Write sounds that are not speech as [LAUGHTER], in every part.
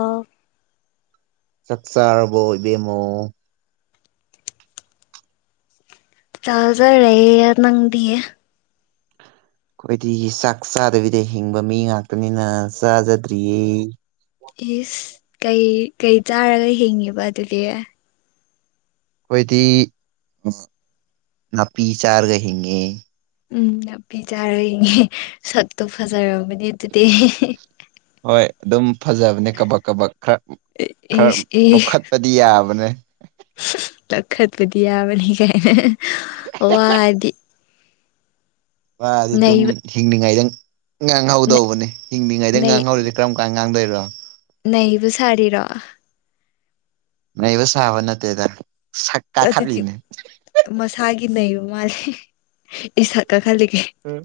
ꯑꯣ ꯆꯛꯆꯥꯥꯔꯕꯣ ꯏꯕꯃꯣ ꯆꯥꯖꯔꯦ ꯌꯥ ꯅꯪꯗꯤꯌꯦꯦ ꯑꯩꯈꯣꯏꯗꯤ ꯆꯥꯛ ꯆꯥꯗꯕꯤꯗ ꯍꯤꯡꯕ ꯃꯤ ꯉꯥꯛꯇꯅꯤꯅ ꯆꯥꯖꯗ꯭ꯔꯤꯌꯦ ꯏꯁꯁ ꯀꯩ ꯀꯩ ꯆꯥꯔꯒ ꯍꯤꯡꯉꯤꯕ ꯑꯗꯨꯗꯤ ꯑꯩꯈꯣꯏꯗꯤ ꯅꯥꯄꯤ ꯆꯥꯔꯒ ꯍꯤꯡꯉꯦ ꯎꯝ ꯅꯥꯄꯤ ꯆꯥꯔꯛꯏꯅꯦꯦ ꯁꯛꯇꯣ ꯐꯖꯔꯝꯕꯅꯦ ꯑꯗꯨꯗꯤ ꯍꯣꯏ ꯑꯗꯨꯝ ꯐꯖꯕꯅꯦ ꯀꯕꯛ ꯀꯕꯛ ꯈꯔ ꯈꯔ ꯏꯁ ꯏꯁ ꯃꯣꯛꯈꯠꯄꯗꯤ ꯌꯥꯕꯅꯦ ꯂꯈꯠꯕꯨꯗꯤꯤ ꯑꯃꯅꯤꯕꯅꯤ ꯀꯥꯏ ꯋꯥꯗꯤ ꯗꯤ ꯑꯗꯨꯝ ꯅꯩꯕ ꯍꯤꯡꯅꯤꯉꯥꯏꯗꯪ ꯅꯩ ꯉꯥꯡꯍꯧꯗꯧꯕꯅꯦ ꯍꯤꯡꯂꯤꯉꯩꯗꯒꯤ ꯉꯥꯡꯍꯧꯔꯤꯁꯦ ꯀꯔꯝ ꯀꯥꯟ ꯉꯥꯡꯗꯣꯏꯔꯣ ꯅꯕꯨ ꯁꯥꯔꯤꯔꯣ ꯅꯩꯕ ꯁꯥꯕ ꯅꯠꯇꯦꯗ ꯁꯛ ꯀꯥꯈꯠꯂꯤꯅꯦ ꯅꯕ ꯃꯥꯜꯂꯤꯦ ꯑꯦ ꯁ ꯀꯥ ꯈꯜꯂꯤ ꯀꯦ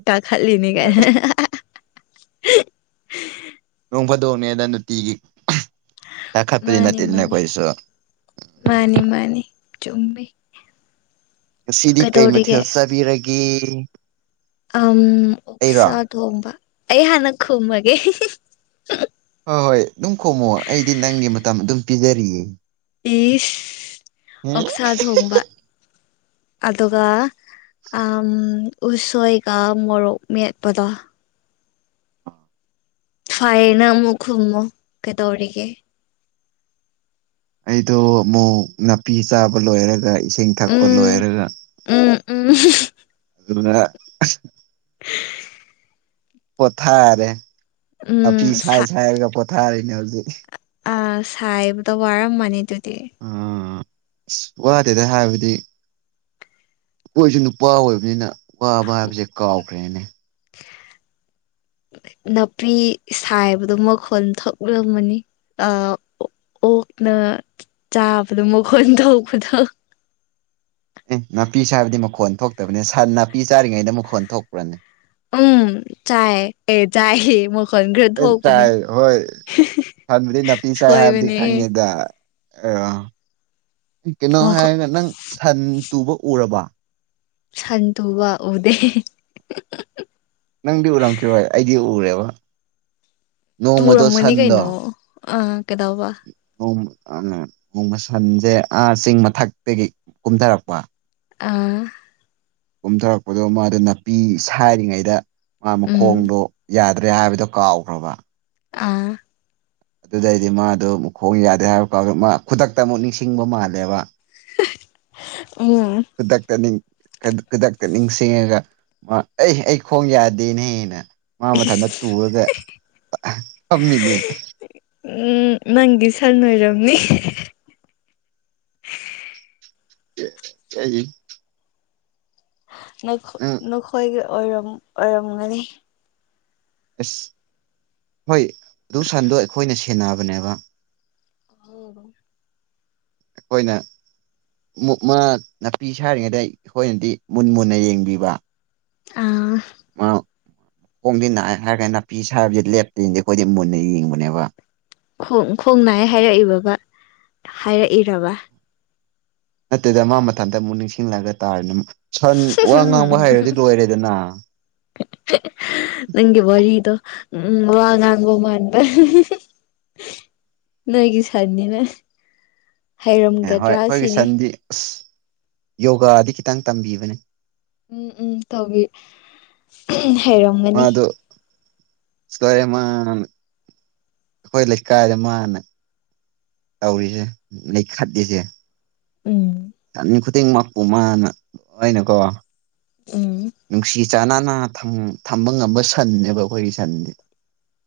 ꯀꯥ ꯈꯜꯂꯤꯅꯤ ꯀꯥꯏꯅ [UNINTELLIGIBLE] ꯐꯣꯡ ꯐꯗꯣꯛꯅꯦꯗ ꯅꯨꯡꯇꯤꯒꯤ ꯀꯥꯈꯠꯄꯗꯤ ꯃꯥꯅꯤ ꯅꯠꯇꯦꯗꯅ ꯃꯥꯅꯤ ꯑꯩꯈꯣꯏꯁꯨ ꯃꯥꯅꯤ ꯃꯥꯅꯤ ꯆꯨꯝꯃꯦꯩ ꯉꯁꯤꯗꯤ ꯀꯩ ꯃꯊꯦꯜ ꯆꯥꯕꯤꯔꯒꯦ ꯑꯝ ꯑꯩꯔꯣ ꯑꯣꯛꯁ ꯇ ꯍꯝꯕ ꯑꯩ ꯍꯅ ꯀ ꯍꯃꯒꯦ ꯍꯣꯏ ꯍꯣꯏ ꯑꯗꯨꯝ ꯈꯣꯡꯉꯣ ꯑꯩꯗꯤ ꯅꯪꯒꯤ ꯃꯇꯝ ꯑꯗꯨꯝ ꯄꯤꯖꯔꯤꯌꯦ ꯏꯁ ꯑꯣꯛꯁꯥ ꯊꯣꯡꯕ ꯑꯗꯨꯒ ꯎ ꯎꯁꯣꯏꯒ ꯃꯣꯔꯣꯛ ꯃꯦꯠꯄꯗꯣ ꯐꯥꯏꯅ ꯑꯃꯨ ꯈꯃꯣ ꯀꯗꯧꯔꯤꯒꯦ ꯑꯩꯗꯣ ꯑꯃꯨꯛ ꯅꯥꯄꯤ ꯆꯥꯕ ꯂꯣꯏꯔꯒ ꯏꯁꯤꯡ ꯊꯛꯄ ꯎꯝ ꯂꯣꯏꯔꯒ ꯎꯝ ꯎꯝ ꯑꯗꯨ ꯄꯣꯊꯥꯔꯦ ꯎꯝ ꯅꯥꯄꯤ ꯁꯥꯏ ꯁꯥ ꯁꯥꯏꯔꯒ ꯄꯣꯊꯥꯔꯤꯅꯦ ꯍꯧꯖꯤꯛ ꯑ ꯆꯥꯏꯕꯨ ꯇꯕꯨ ꯑꯔꯝ ꯃꯅꯤꯗꯨꯗꯤ ꯑꯥ ꯑꯁ ꯋꯥꯗꯦꯗ ꯍꯥꯏꯕꯗꯤ ꯑꯩꯈꯣꯏꯁꯨ ꯅꯨꯄꯥ ꯑꯣꯏꯕꯅꯤꯅ ꯋꯥꯕ ꯍꯥꯏꯕꯁꯦ ꯀꯥꯎꯈ꯭ꯔꯦꯅꯦ [INAUDIBLE] ꯅꯥꯄꯤ ꯁꯥꯏꯕꯗꯣ ꯃꯈꯣꯟ ꯊꯣꯛꯂꯝꯝꯃꯅꯤ ꯑ ꯑꯣꯛꯅ ꯆꯥꯕꯗꯣ ꯃꯈꯣꯟ ꯇꯄꯗꯣ ꯑꯦ ꯅꯥꯄꯤ ꯆꯥꯕꯗꯤ ꯃꯈꯣꯟ ꯊꯣꯛꯇꯕꯅꯤ ꯅꯥꯄꯤ ꯆꯥꯔꯤꯉꯩꯗ ꯃꯈꯣꯟ ꯊꯣꯛꯄ꯭ꯔꯅꯦ ꯎꯝ ꯆꯥꯏ ꯑꯦ ꯆꯥꯏ ꯍ ꯃ ꯆꯥꯏ ꯍꯣꯏ ꯐꯗꯤ ꯅꯄꯤ ꯆꯥꯏ ꯍꯥꯏꯕꯗꯤ ꯁꯣꯏꯕꯅꯦ ꯑꯦ ꯈꯪꯉꯦꯗ ꯑ ꯀꯩꯅꯣ ꯃꯈꯣꯟ ꯍꯥꯏꯔꯒ ꯅꯪ ꯁꯟ ꯇꯨꯕ ꯎꯔꯕ ꯁꯟꯗꯨ ꯋꯥ ꯎꯗꯦ ꯅꯪꯗꯤ ꯎꯔꯝꯈꯤꯔꯣꯏ ꯑꯩꯗꯤ ꯎꯔꯦꯕ ꯅꯣꯡꯃꯗꯣ ꯇꯨꯔꯝꯃꯅꯤ ꯀꯩꯅꯣ ꯁꯟꯗꯣ ꯑꯥ ꯀꯩꯗꯧꯕ ꯅꯣꯡ ꯃꯁꯟꯁꯦ ꯑ ꯆꯤꯡ ꯃꯊꯛꯇꯒꯤ ꯀꯨꯝꯊꯔꯛꯄ ꯑꯥ ꯀꯨꯝꯊꯔꯛꯄꯗꯣ ꯃꯥꯗꯨ ꯅꯥꯄꯤ ꯁꯔꯤꯉꯩꯗ ꯃꯥ ꯎꯝ ꯃꯈꯣꯡꯗꯣ ꯌꯥꯗ ꯑꯗꯨ꯭ꯔꯦ ꯍꯥꯏꯕꯗꯣ ꯀꯥꯎꯈ꯭ꯔꯕ ꯑꯥ ꯑꯗꯨꯗꯩꯗꯤ ꯃꯥꯗꯣ ꯈꯣꯡ ꯌꯥꯗꯦ ꯍꯥꯏꯕꯀꯥꯎꯗ ꯃꯥ ꯈꯨꯗꯛꯇ ꯑꯃꯨꯛ ꯅꯤꯡꯁꯤꯡꯕ ꯃꯥꯜꯂꯦꯕ [INAUDIBLE] ꯆꯗꯥꯛꯇꯥꯅꯤ ꯈꯨꯗꯛꯇ ꯅꯤꯡꯁꯤꯡꯉꯒ ꯃꯥ ꯑꯩ ꯑꯩ ꯈꯣꯡ ꯌꯥꯗꯦꯅꯦꯦꯅ ꯃꯥꯡ ꯏꯁ ꯃꯊꯟꯇ ꯇꯨꯔꯒ ꯊꯝꯃꯤꯅꯤ ꯎꯝ ꯃꯪꯒꯤ ꯁꯥꯟꯅꯣꯏꯔꯝꯅꯤ ꯀ ꯅꯈꯣꯏꯒꯤ ꯑꯣꯏꯔꯝꯒꯅꯤ ꯑꯁ ꯍꯣꯏ ꯑꯗꯨ ꯁꯟꯗꯣ ꯑꯩꯈꯣꯏꯅ ꯁꯦꯟꯅꯕꯅꯦꯕ ꯑꯣ ꯑꯩꯈꯣꯏꯅ ꯛꯃ ꯅꯥꯄꯤ ꯁꯥꯔꯤꯉꯩꯗ ꯑꯩꯈꯣꯏꯅꯗꯤ ꯃꯨꯟ ꯃꯨꯟꯅ ꯌꯦꯡꯕꯤꯕ ꯑꯥ ꯑ ꯈꯣꯡꯖꯤ ꯍꯥꯏꯔꯒ ꯅꯥꯄꯤ ꯁꯥ ꯍꯥꯏꯕꯁ ꯂꯦꯞꯇꯔꯤꯅꯗꯤ ꯑꯩꯈꯣꯏꯗꯤ ꯃꯨꯟꯅ ꯌꯦꯡꯕꯅꯦꯕ ꯣꯡ ꯈꯣꯡ ꯅꯥꯏ ꯍꯥꯏꯔꯛꯏꯕ ꯍꯥꯏꯔꯛꯏꯔꯕ ꯅꯠꯇꯗ ꯃꯥ ꯃꯊꯟꯇ ꯑꯃꯨꯛ ꯅꯤꯡꯁꯤꯡꯂꯛꯑꯒ ꯇꯥꯔꯦꯅ ꯁꯟ ꯋꯥ ꯉꯥꯡꯕ ꯍꯥꯏꯔꯗꯤ ꯂꯣꯏꯔꯦꯗꯅ ꯅꯪꯦ ꯔꯤ ꯏꯗꯣ ꯎꯝ ꯋꯥ ꯉꯉꯕꯃꯇ ꯅꯣꯏꯒꯤ ꯁꯟꯅꯤꯅꯦ ꯑꯦ ꯍꯣꯏ ꯍꯩꯔꯝꯒꯗ꯭ꯔꯥ ꯑꯩꯈꯣꯏꯒꯤ ꯁꯤꯅꯤ ꯁꯟꯗꯤ ꯑꯁ ꯌꯣꯒꯥꯗꯤ ꯈꯤꯇꯪ ꯇꯝꯕꯤꯕꯅꯦ ꯎꯝ ꯎꯝ ꯇꯧꯕꯤ ꯍꯩꯔꯝꯒꯅꯤ ꯁꯃ ꯑꯩꯈꯣꯏ ꯂꯩꯀꯥꯏꯗ ꯃꯥꯅ ꯇꯧꯔꯤꯁꯦ ꯂꯩꯈꯠꯂꯤꯁꯦ ꯎꯝ ꯆꯃꯤ ꯈꯨꯗꯤꯡꯃꯛꯄꯨ ꯃꯥꯅ ꯑꯣꯏꯅꯀꯣ ꯎꯝ ꯏꯥ ꯅꯥꯅꯥ ꯊꯝꯕ ꯉꯝꯕ ꯁꯟꯅꯦꯕ ꯑꯩꯈꯣꯏꯒꯤ ꯁꯟꯗꯤꯦ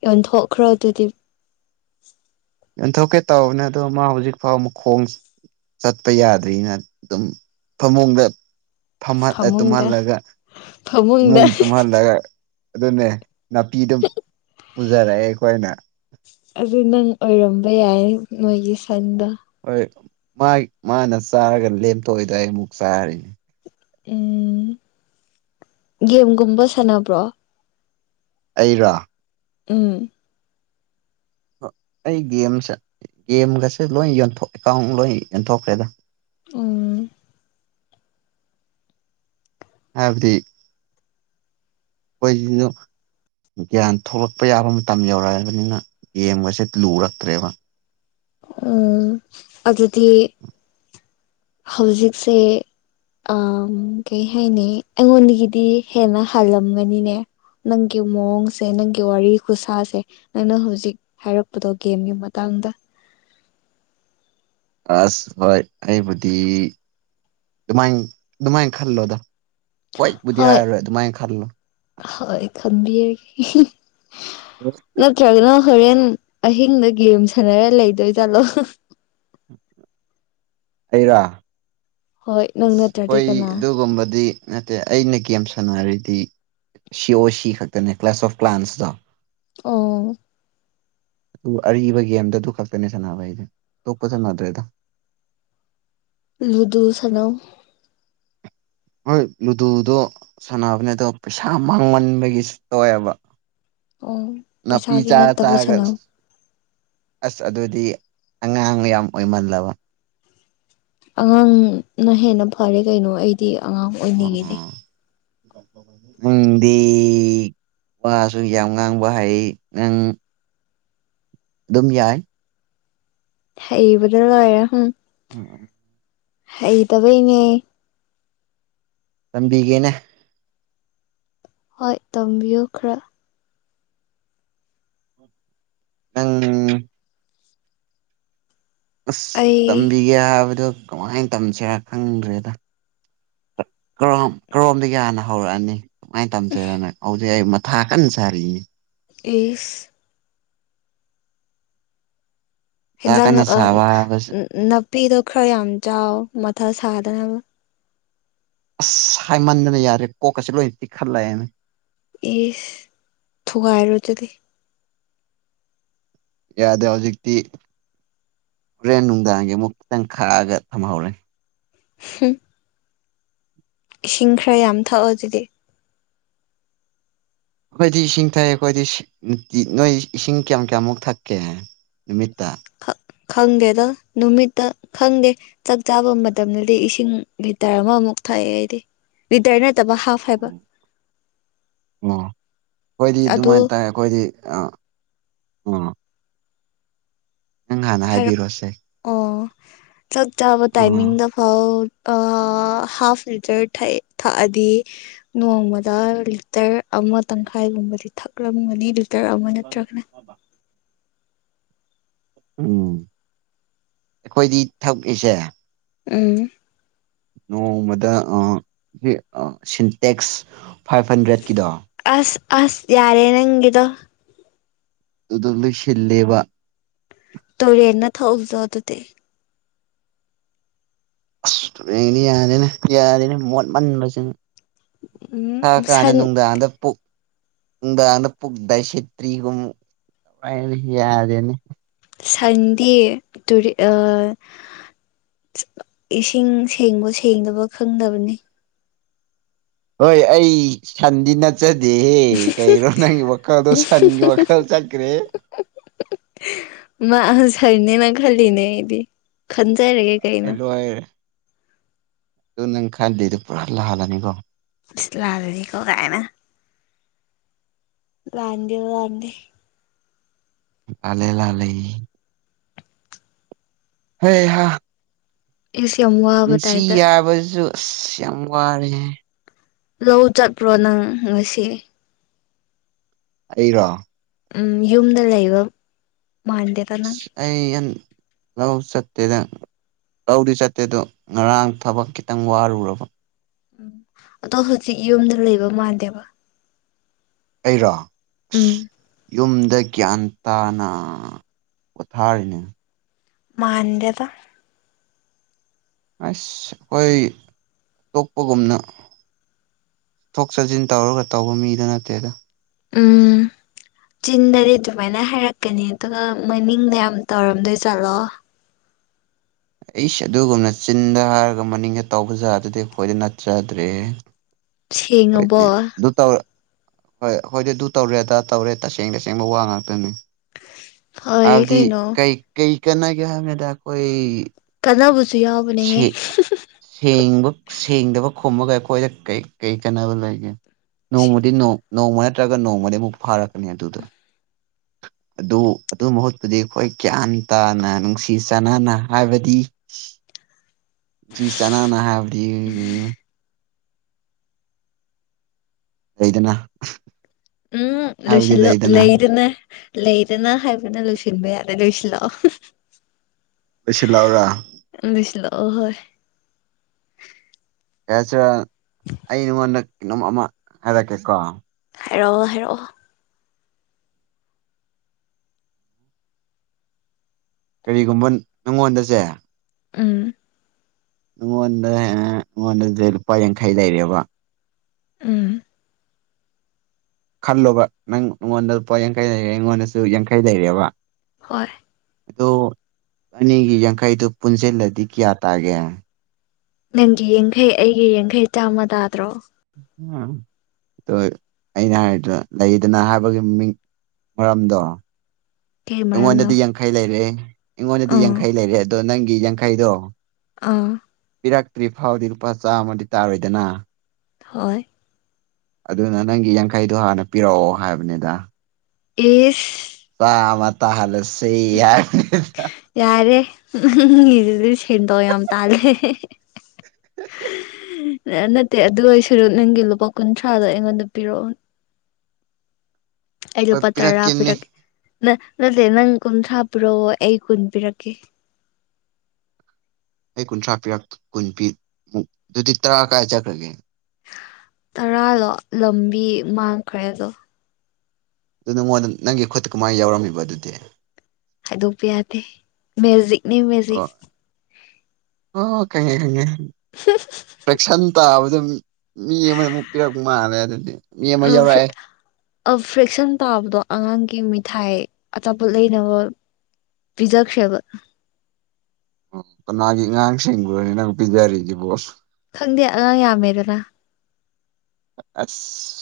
ꯌꯟꯊꯣꯛꯈ꯭ꯔꯣ ꯑꯗꯨꯗꯤ ꯌꯟꯊꯣꯛꯀꯦ ꯇꯧꯕꯅꯦ ꯑꯗꯣ ꯃꯥ ꯍꯧꯖꯤꯛ ꯐꯥꯎ ꯑꯃ ꯈꯣꯡ ꯆꯠꯄ ꯌꯥꯗ꯭ꯔꯤꯅ ꯑꯗꯨꯝ ꯐꯃꯨꯡꯗ ꯐꯝꯍꯜꯂ ꯐꯃꯨꯡꯗ ꯇꯨꯝꯍꯜꯂꯒ ꯐꯃꯨꯡꯗ ꯏꯃꯨꯡ ꯇꯨꯝꯍꯜꯂꯒ ꯑꯗꯨꯅꯦ ꯅꯥꯄꯤꯗꯨꯝ ꯄꯨꯖꯔꯛꯑꯦ ꯑꯩꯈꯣꯏꯅ ꯑꯗꯨ ꯅꯪ ꯑꯣꯏꯔꯝꯕ ꯌꯥꯏ ꯃꯣꯏꯒꯤ ꯁꯟꯗꯣ ꯍꯣꯏ ꯃꯥ ꯃꯥꯅ ꯆꯥꯔꯒ ꯂꯦꯝꯊꯣꯛꯏꯗ ꯑꯩ ꯑꯃꯨꯛ ꯆꯥꯔꯤꯅꯤ ꯎꯝ ꯒꯦꯝꯒꯨꯝꯕ ꯁꯥꯟꯅꯕ꯭ꯔꯣ ꯑꯩꯔꯥ ꯎꯝ ꯑꯩ ꯒꯦꯝꯁꯦ ꯒꯦꯝꯒꯁꯦ ꯂꯣꯏ ꯑꯦꯀꯥꯎꯟ ꯂꯣꯏ ꯌꯣꯟꯊꯣꯛꯈ꯭ꯔꯦꯗ ꯑꯣ ꯑꯕꯗꯤ ꯍꯣꯏ ꯒ꯭ꯌꯥꯟ ꯊꯣꯛꯂꯛꯄ ꯌꯥꯕ ꯃꯇꯝ ꯌꯧꯔꯛꯑꯕꯅꯤꯅ ꯒꯦꯝꯒꯁꯦ ꯂꯨꯔꯛꯇ꯭ꯔꯦꯕ ꯎ ꯑꯗꯨꯗꯤ ꯍꯧꯖꯤꯛꯁꯦ ꯑ ꯀꯩ ꯍꯥꯏꯅꯤ ꯑꯩꯉꯣꯟꯗꯒꯤꯗꯤ ꯍꯦꯟꯅ ꯍꯥꯜꯂꯝꯒꯅꯤꯅꯦ ꯅꯪꯒꯤ ꯃꯑꯣꯡꯁꯦ ꯅꯪꯒꯤ ꯋꯥꯔꯤ ꯈꯨꯁꯥꯁꯦ ꯅꯪꯅ ꯍꯧꯖꯤꯛ ꯍꯥꯏꯔꯛꯄꯗꯣ ꯒꯦꯝꯒꯤ ꯃꯇꯥꯡꯗ ꯑꯁ ꯍꯣꯏ ꯑꯩꯕꯨꯗꯤ ꯑꯗꯨꯃꯥꯏꯅ ꯑꯗꯨꯃꯥꯏꯅ ꯈꯜꯂꯣꯗ ꯍꯣꯏꯕꯨꯗꯤ ꯍꯣꯏ ꯍꯥꯏꯔꯔꯣꯏ ꯑꯗꯨꯃꯥꯏꯅ ꯈꯜꯂꯣ ꯍꯣꯏ ꯈꯟꯕꯤꯔꯒꯦ ꯅꯠꯇ꯭ꯔꯒꯅ ꯍꯣꯔꯦꯟ ꯑꯍꯤꯡꯗ ꯒꯦꯝ ꯁꯥꯟꯅꯔ ꯂꯩꯗꯣꯏ ꯆꯠꯂꯣ ꯎꯝ ꯑꯩꯔꯥ ꯍꯣꯏ ꯅꯪ ꯑ ꯅꯠꯇ꯭ꯔꯗꯤ ꯍꯣꯏ ꯀꯅꯥ ꯑꯗꯨꯒꯨꯝꯕꯗꯤ ꯅꯠꯇꯦ ꯑꯩꯅ ꯒꯦꯝ ꯁꯥꯟꯅꯔꯤꯗꯤ ꯁꯤ ꯑꯣ ꯁꯤ ꯈꯛꯇꯅꯦ ꯀ꯭ꯂꯥꯁ ꯑꯣꯐ ꯄ꯭ꯂꯥꯟꯁꯇꯣ ꯑꯣ ꯑꯗꯨ ꯑꯔꯤꯕ ꯒꯦꯝꯗ ꯑꯗꯨ ꯈꯛꯇꯅꯦ ꯁꯥꯟꯅꯕ ꯑꯩꯁꯦ ꯇꯇꯣꯛꯄ ꯁꯥꯟꯅꯗ꯭ꯔꯦꯗ [INAUDIBLE] ꯂꯨꯗꯨꯨ ꯁꯅꯝ ꯍꯣꯏ ꯂꯨꯗꯨꯗꯣ ꯁꯥꯟꯅꯕꯅꯦ ꯑꯗꯣ ꯄꯩꯁꯥ ꯃꯥꯡꯃꯟꯕꯒꯤꯁꯨ ꯇꯧꯋꯦꯕ ꯑꯣ ꯅ ꯄꯤ ꯄꯩꯁꯥꯒꯤ ꯆ ꯅꯠꯇꯕ ꯆꯒ ꯁꯥꯟꯅꯧ ꯑꯁ ꯑꯗꯨꯗꯤ ꯑꯉꯥꯡ ꯌꯥꯝ ꯑꯣꯏꯃꯜꯂꯕ ꯑꯉꯥꯡꯅ ꯍꯦꯟꯅ ꯐꯔꯦ ꯀꯩꯅꯣ ꯑꯩꯗꯤ ꯑꯉꯥꯡ ꯑꯣꯏꯅꯤꯡꯉꯤꯅꯦ ꯎꯝꯗ ꯋꯥꯁꯨ ꯌꯥꯝ ꯉꯥꯡꯕ ꯍꯥꯏ ꯅꯪ ꯑꯗꯨꯝ ꯌꯥꯏ ꯍꯕꯗꯅ ꯂꯦ ꯍ ꯎꯝ ꯑꯩ ꯇꯕ ꯏꯅꯦ ꯇꯝꯕꯤꯒꯦꯅꯦ ꯍꯣꯏ ꯇꯝꯕꯤꯌꯨ ꯈꯔ ꯎꯪ ꯑꯁ ꯑꯩ ꯇꯝꯕꯤꯒꯦ ꯍꯥꯏꯕꯗꯣ ꯀꯃꯥꯏꯅ ꯇꯝꯁꯦ ꯈꯪꯗ꯭ꯔꯦꯗ ꯀꯔꯣꯝꯗꯒꯤ ꯌꯥꯅ ꯍꯧꯔꯛꯑꯅꯤ ꯁꯨꯃꯥꯏꯅ ꯇꯝꯖꯔꯅ ꯍꯧꯖꯤꯛ ꯑꯩ ꯃꯊꯥ ꯀꯟꯅ ꯁꯥꯔꯤꯌꯦ ꯏ ꯃꯊꯥ ꯍꯟꯖꯥꯡꯅꯥ ꯀꯟꯅ ꯁꯥꯕ ꯍꯥꯏꯕꯁꯤ ꯅꯥꯄꯤꯗꯣ ꯈꯔ ꯌꯥꯝ ꯆꯥꯎ ꯃꯊ ꯊꯥꯗꯅꯕ ꯑꯁ ꯍꯥꯏꯃꯟꯗꯅ ꯌꯥꯔꯦ ꯀꯣꯛꯀꯁꯤ ꯂꯣꯏꯅ ꯇꯤꯛꯈꯠꯂꯛꯑꯦꯅꯦ ꯑꯦ ꯊꯨꯒꯥꯏꯔꯣ ꯑꯗꯨꯗꯤ ꯌꯥꯗꯦ ꯍꯧꯖꯤꯛꯇꯤ ꯍꯨꯔꯦꯟ ꯅꯨꯡꯗꯥꯡꯒꯤ ꯑꯃꯨꯛ ꯈꯤꯇꯪ ꯈꯥꯛꯑꯒ ꯊꯝꯍꯧꯔꯦ ꯍ ꯏꯁꯤꯡ ꯈꯔ ꯌꯥꯝ ꯊꯛꯑꯣ ꯑꯗꯨꯗꯤ ꯑꯩꯈꯣꯏꯗꯤ ꯏꯁꯤꯡ ꯊꯛꯑꯦ ꯑꯩꯈꯣꯏꯗꯤ ꯅꯣꯏ ꯏꯁꯤꯡ ꯀꯌꯥꯝ ꯀꯌꯥꯃꯨꯛ ꯊꯛꯀꯦ ꯅꯨꯃꯤꯠꯇ ꯈꯪꯗꯦꯗ ꯅꯨꯃꯤꯠꯇ ꯈꯪꯗꯦ ꯆꯥꯛ ꯆꯥꯕ ꯃꯇꯝꯗꯗꯤ ꯏꯁꯤꯡ ꯂꯤꯚꯤꯇꯔ ꯑꯃ ꯃꯨꯛ ꯊꯥꯏ ꯀꯗꯤ ꯇ ꯍꯥ ꯍꯥꯏꯕ ꯎ ꯑꯩꯈꯣꯏꯗꯤ ꯑꯗꯨ ꯑꯗꯨꯃꯥꯏꯅ ꯇꯥꯏ ꯑꯩꯈꯣꯏꯗꯤ ꯑꯥ ꯎꯝ ꯅꯪ ꯍꯥꯟꯅ ꯍꯥꯏꯕꯤꯔꯣꯑꯣꯁꯦ ꯆꯣꯛ ꯇꯣ ꯇꯥꯏꯃꯤꯡꯗ ꯐꯥꯎ ꯍꯥꯐ ꯂꯤꯇꯔ ꯊꯛꯑꯗꯤ ꯅꯣꯡꯃꯗ ꯂꯤꯇꯔ ꯑꯃ ꯇꯪꯈꯥꯏꯒꯨꯝꯕꯗꯤ ꯊꯛꯂꯝꯒꯅꯤ ꯂꯤꯇꯔ ꯑꯃ ꯅꯠꯇ꯭ꯔꯒꯅ ꯎꯝ ꯑꯩꯈꯣꯏꯗꯤ ꯊꯛꯏꯁꯦ ꯎꯝ ꯅꯣꯡꯃꯗ ꯁꯤꯟꯇꯦꯛꯁ ꯐꯥꯏꯚ ꯍꯟꯗ꯭ꯔꯦꯠꯀꯤꯗꯣ ꯑꯁ ꯑꯁ ꯌꯥꯔꯦ ꯅꯪꯒꯗꯣ ꯑꯗꯨꯗ ꯂꯣꯏ ꯁꯤꯜꯂꯦꯕ ꯇꯧꯔꯦꯟꯅ ꯊꯧꯖꯗꯗꯤ ꯑꯁ ꯌꯥꯔꯦꯅꯦ ꯌꯥꯔꯦꯅꯦ ꯃꯣꯠꯃꯟꯕꯁ ꯎꯝ ꯊ ꯀꯥꯅ ꯁꯟ ꯅꯨꯡꯗꯥꯡꯗ ꯄꯣꯛ ꯅ ꯄꯨꯒꯗ ꯁꯦꯇ꯭ꯔꯤꯒꯨꯝ ꯌꯥꯗꯦꯅꯦ ꯁꯟꯗꯤ ꯇꯔꯤ ꯑ ꯏꯁꯤꯡ ꯁꯦꯡꯕ ꯁꯦꯡꯗꯕ ꯈꯪꯗꯕꯅꯤ ꯍꯣꯏ ꯑꯩ ꯁꯥꯟꯗꯤ ꯅ ꯆꯠꯆꯗꯦꯦ ꯀꯔꯣ ꯅꯪꯒꯤ ꯋꯥꯈꯜꯗꯣ ꯁꯟꯒꯤ ꯋꯥꯈꯜ ꯆꯠꯈ꯭ꯔꯦ ꯃꯥꯥ ꯁꯔꯅꯤ ꯅ ꯈꯂꯤꯅꯦ ꯏꯗꯤ ꯈꯟꯖꯔꯒꯦ ꯑꯩ ꯀꯩꯅ ꯂꯣꯏꯔꯦ ꯑꯗꯨ ꯅꯪ ꯈꯥꯏꯗꯗ ꯄꯨꯔꯥꯜꯥ ꯍꯥꯜꯂꯅꯤꯕꯣ ꯄꯤꯁꯂꯥꯗꯗꯤꯀꯣ ꯀꯥꯏꯅ ꯂꯗ ꯑꯗꯨ ꯂꯗꯤ ꯂꯂꯦ ꯂꯥ ꯂꯩꯦ ꯍꯣꯏ ꯍ ꯏꯁ ꯌꯥꯝ ꯋꯥꯕ ꯟꯁꯤ ꯇꯥꯏꯞꯇ ꯌꯥꯕꯁꯨ ꯑꯁ ꯌꯥꯝ ꯋꯥꯔꯦ ꯂꯧ ꯆꯠꯄ꯭ꯔꯣ ꯅꯪ ꯉꯁꯤ ꯑꯩꯔ ꯎꯝ ꯌꯨꯝꯗ ꯂꯩꯕ ꯃꯥꯟꯗꯦꯗ ꯅꯪ ꯑꯦꯟ ꯂꯧꯁꯠꯇꯦꯗ ꯂꯧꯗꯤ ꯆꯠꯇꯦꯗ ꯉꯔꯥꯡ ꯊꯕꯛ ꯈꯤꯇꯪ ꯋꯥꯔꯨꯔꯕ ꯎꯝ ꯑꯗꯣ ꯍꯧꯖꯤꯛ ꯌꯨꯝꯗ ꯂꯩꯕ ꯃꯥꯟꯗꯦꯕ ꯑꯩꯔꯥ ꯎꯝ ꯌꯨꯝꯗ ꯒ꯭ꯌꯥꯟ ꯇꯥꯅ ꯄꯣꯊꯥꯔꯤꯅꯦ ꯃꯥꯟꯗ ꯑꯁ ꯑꯩꯈꯣꯏ ꯇꯣꯛꯄꯒꯨꯝꯅ ꯊꯣꯛ ꯆꯠꯁꯤꯟ ꯇꯧꯔꯒ ꯇꯧꯕ ꯃꯤꯗ ꯅꯠꯇꯦꯗ ꯎꯝ ꯆꯤꯟꯗꯗꯤ ꯑꯗꯨꯃꯥꯏꯅ ꯍꯥꯏꯔꯛꯀꯅꯤ ꯑꯗꯨꯒ ꯃꯅꯤꯡꯗꯣ ꯌꯥꯝ ꯇꯧꯔꯝꯗꯣꯏ ꯆꯠꯂꯣ ꯑꯩꯁꯦ ꯑꯗꯨꯒꯨꯝꯅ ꯆꯤꯟꯗ ꯍꯥꯏꯔꯒ ꯃꯅꯤꯡꯗ ꯇꯧꯕ ꯖꯥꯔꯗꯨꯗꯤ ꯑꯩꯈꯣꯏꯗ ꯅꯠꯆꯗ꯭ꯔꯦ ꯍꯣꯏ ꯁꯦꯡꯉꯕꯣ ꯗ ꯇ ꯍꯣꯏ ꯑꯩꯣꯏꯗꯤ ꯑꯗꯨ ꯇꯧꯔꯦ ꯑꯗꯥ ꯇꯧꯔꯦ ꯇꯁꯦꯡ ꯇꯁꯦꯡꯕ ꯋꯥ ꯉꯥꯛꯇꯅꯤ ꯐꯔꯦ ꯍꯥꯏꯕꯗꯤ ꯀꯩꯅꯣ ꯀꯩ ꯀꯩ ꯀꯥꯟꯅꯒꯦ ꯍꯥꯏꯕꯗ ꯑꯩꯈꯣꯏ ꯀꯥꯟꯅꯕꯁꯨ ꯌꯥꯎꯕꯅꯦꯍꯦ ꯕꯨ ꯊꯦꯡꯗꯕ ꯈꯣꯝꯃꯒ ꯑꯩꯈꯣꯏꯗ ꯀ ꯀꯔꯤ ꯀꯥꯟꯅꯕ ꯂꯩꯒꯦ ꯁꯤ ꯅꯣꯡꯃꯗꯤ ꯅꯣꯡꯃ ꯅꯠꯇ꯭ꯔꯒ ꯅꯣꯡꯃꯔꯤꯃꯨꯛ ꯐꯥꯔꯛꯀꯅꯤ ꯑꯗꯨꯗ ꯑꯗꯨ ꯑꯗꯨ ꯃꯍꯨꯠꯄꯨꯗꯤ ꯑꯩꯈꯣꯏ ꯒ꯭ꯌꯥꯟ ꯇꯥꯅ ꯅꯨꯡꯁꯤ ꯆꯥꯟꯅꯅ ꯍꯥꯏꯕꯗꯤ ꯐ ꯆꯅꯅ ꯍꯥꯏꯕꯗꯤ ꯂꯩꯗꯅ ꯎꯝ ꯍꯥꯏꯕꯗꯤ ꯁꯤꯂꯨ ꯂꯩꯗꯅ ꯂꯩ ꯏꯔꯅ ꯂꯩꯗꯅ ꯍꯥꯏꯕꯅ ꯂꯣꯏꯁꯤꯟꯕ ꯌꯥꯔꯦ ꯂꯣꯏꯁꯤꯜꯂꯛꯑꯣ ꯑꯩꯁꯤ ꯂꯥꯎꯔꯥ ꯑꯍꯣꯏ ꯌꯥ ꯑꯩ ꯅꯉꯣꯟꯗ ꯀꯩꯅꯣꯝ ꯑꯃ ꯍꯥꯏꯔꯛꯀꯦꯀꯣ ꯍꯥꯏꯔꯛꯑꯣ ꯍꯥꯏꯔꯛꯑꯣ ꯀꯔꯤꯒꯨꯝꯕ ꯅꯪꯉꯣꯟꯗꯁꯦ ꯎꯝ ꯑꯩꯉꯣꯟꯗ ꯑꯩꯉꯣꯟꯗꯗꯤ ꯂꯨꯄꯥ ꯌꯥꯡꯈꯩ ꯂꯩꯔꯦꯕ ꯎꯝ ꯈꯜꯂꯨꯕ ꯅꯪ ꯑꯩꯉꯣꯟꯗ ꯂꯨꯄꯥ ꯌꯥꯡꯈꯩ ꯂꯩꯔꯦ ꯑꯩꯉꯣꯟꯗꯁꯨ ꯌꯥꯡꯈꯩ ꯂꯩꯔꯦꯕ ꯍꯣꯏ ꯑꯗꯣ ꯑꯅꯤꯒꯤ ꯌꯥꯡꯈꯩꯗꯨꯣ ꯄꯨꯟꯁꯤꯜꯂꯗꯤ ꯀꯌꯥ ꯇꯥꯒꯦ ꯅꯪꯒꯤ ꯌꯦꯡꯈꯩ ꯑꯩꯒꯤ ꯌꯦꯡꯈꯩ ꯆꯥꯝꯃ ꯇꯥꯗ꯭ꯔꯣ ꯎ ꯑ ꯑꯩꯅ ꯍꯥꯏꯔꯤꯗꯅ ꯂꯩꯗꯅ ꯍꯥꯏꯕꯒꯤ ꯃꯃꯤꯡ ꯃꯔꯝꯗꯣ ꯀꯩ ꯃꯔꯝꯅꯣ ꯑꯩꯉꯣꯟꯗꯗꯤ ꯌꯥꯡꯈꯩ ꯂꯩꯔꯦ ꯑꯩꯉꯣꯟꯗꯗꯤ ꯑꯥ ꯌꯥꯡꯈꯩ ꯂꯩꯔꯦ ꯣ ꯅꯪꯒꯤ ꯌꯦꯖꯡ ꯀꯥꯏꯗꯣ ꯑꯥ ꯄꯤꯔꯛꯇ꯭ꯔꯤ ꯐꯥꯎꯗꯤ ꯂꯨꯄꯥ ꯆꯥꯝꯃꯗꯤ ꯇꯥꯔꯣꯏꯗꯅ ꯍꯣꯏ ꯑꯗꯨꯅ ꯅꯪꯒꯤ ꯌꯥꯡꯈꯩꯗꯣ ꯍꯥꯟꯅ ꯄꯤꯔꯛꯑꯣ ꯍꯥꯏꯕꯅꯤꯗ ꯏꯁ ꯁꯃꯠꯇ ꯍꯂ ꯁꯤ ꯌꯥꯔꯦꯝ ꯁꯦꯟꯗꯧ ꯌꯥꯝ ꯇꯥꯜꯔꯦ ꯅꯠꯇꯦ ꯑꯗꯨ ꯑꯣꯏ ꯁꯔ ꯅꯪꯒꯤ ꯂꯨꯄꯥ ꯀꯨꯟꯊ꯭ꯔꯥꯗꯣ ꯑꯩꯉꯣꯟꯗ ꯄꯤꯔꯛꯑꯣꯅꯦ ꯑꯩ ꯍꯣꯏ ꯂꯨꯄꯥ ꯇꯔꯥ ꯄꯤꯔꯛꯀꯦꯅꯦ ꯄꯤꯔꯛꯀꯦ ꯅ ꯅꯠꯇꯦ ꯅꯪ ꯀꯨꯟꯊ꯭ꯔꯥ ꯄꯤꯔꯛꯑꯣ ꯑꯩ ꯀꯨꯟ ꯄꯤꯔꯛꯀꯦ ꯑꯩ ꯀꯨꯟꯊ꯭ꯔꯥ ꯄꯤꯔꯛ ꯀꯨꯟ ꯄꯤꯃꯨꯛ ꯑꯗꯨꯗꯤ ꯇꯔꯥ ꯀꯗꯥꯏ ꯆꯠꯈ꯭ꯔꯒꯦ ꯇꯔꯥ ꯂꯣ ꯂꯝꯕꯤ ꯃꯥꯡꯈ꯭ꯔꯦ ꯑꯗꯣ ꯑꯗꯨ ꯅꯪꯉꯣꯟꯗ ꯅꯪꯒꯤ ꯈꯨꯠꯇ ꯀꯃꯥꯏꯅ ꯌꯥꯎꯔꯝꯃꯤꯕ ꯑꯗꯨꯗꯤ ꯑꯗꯨ ꯄ ꯌꯥꯗꯦ ꯃꯦꯖꯤꯛꯅꯦ ꯃꯦꯖꯤꯛ ꯑꯣ ꯑꯣ ꯈꯪꯉꯦ ꯈꯪꯉꯦꯪꯦ ꯄ꯭ꯔꯦꯛꯁꯟ ꯇꯥꯕ ꯑꯗꯨꯝ ꯃꯤ ꯑꯃꯅ ꯑꯃꯨꯛ ꯄꯤꯔꯛꯄ ꯃꯥꯜꯂꯦ ꯑꯗꯨꯗꯤ ꯃꯤ ꯑꯃ ꯌꯧꯔꯛꯑꯦ ꯐ꯭ꯔꯦꯛꯁꯟ ꯇꯥꯕꯗꯣ ꯑꯉꯥꯡꯒꯤ ꯃꯤꯊꯥꯏ ꯑꯆꯥꯄꯣꯠ ꯂꯩꯅꯕ ꯕꯤꯖꯥꯥꯁꯦꯕ ꯑꯣ ꯃꯥꯒꯤ ꯑꯉꯥꯡꯁꯤꯡꯕꯨꯅꯤꯅ ꯄꯤꯖꯔꯤꯗꯤ ꯣꯁ ꯗꯤ ꯑ ꯌꯥꯝ ꯃꯗꯅ ꯑꯁ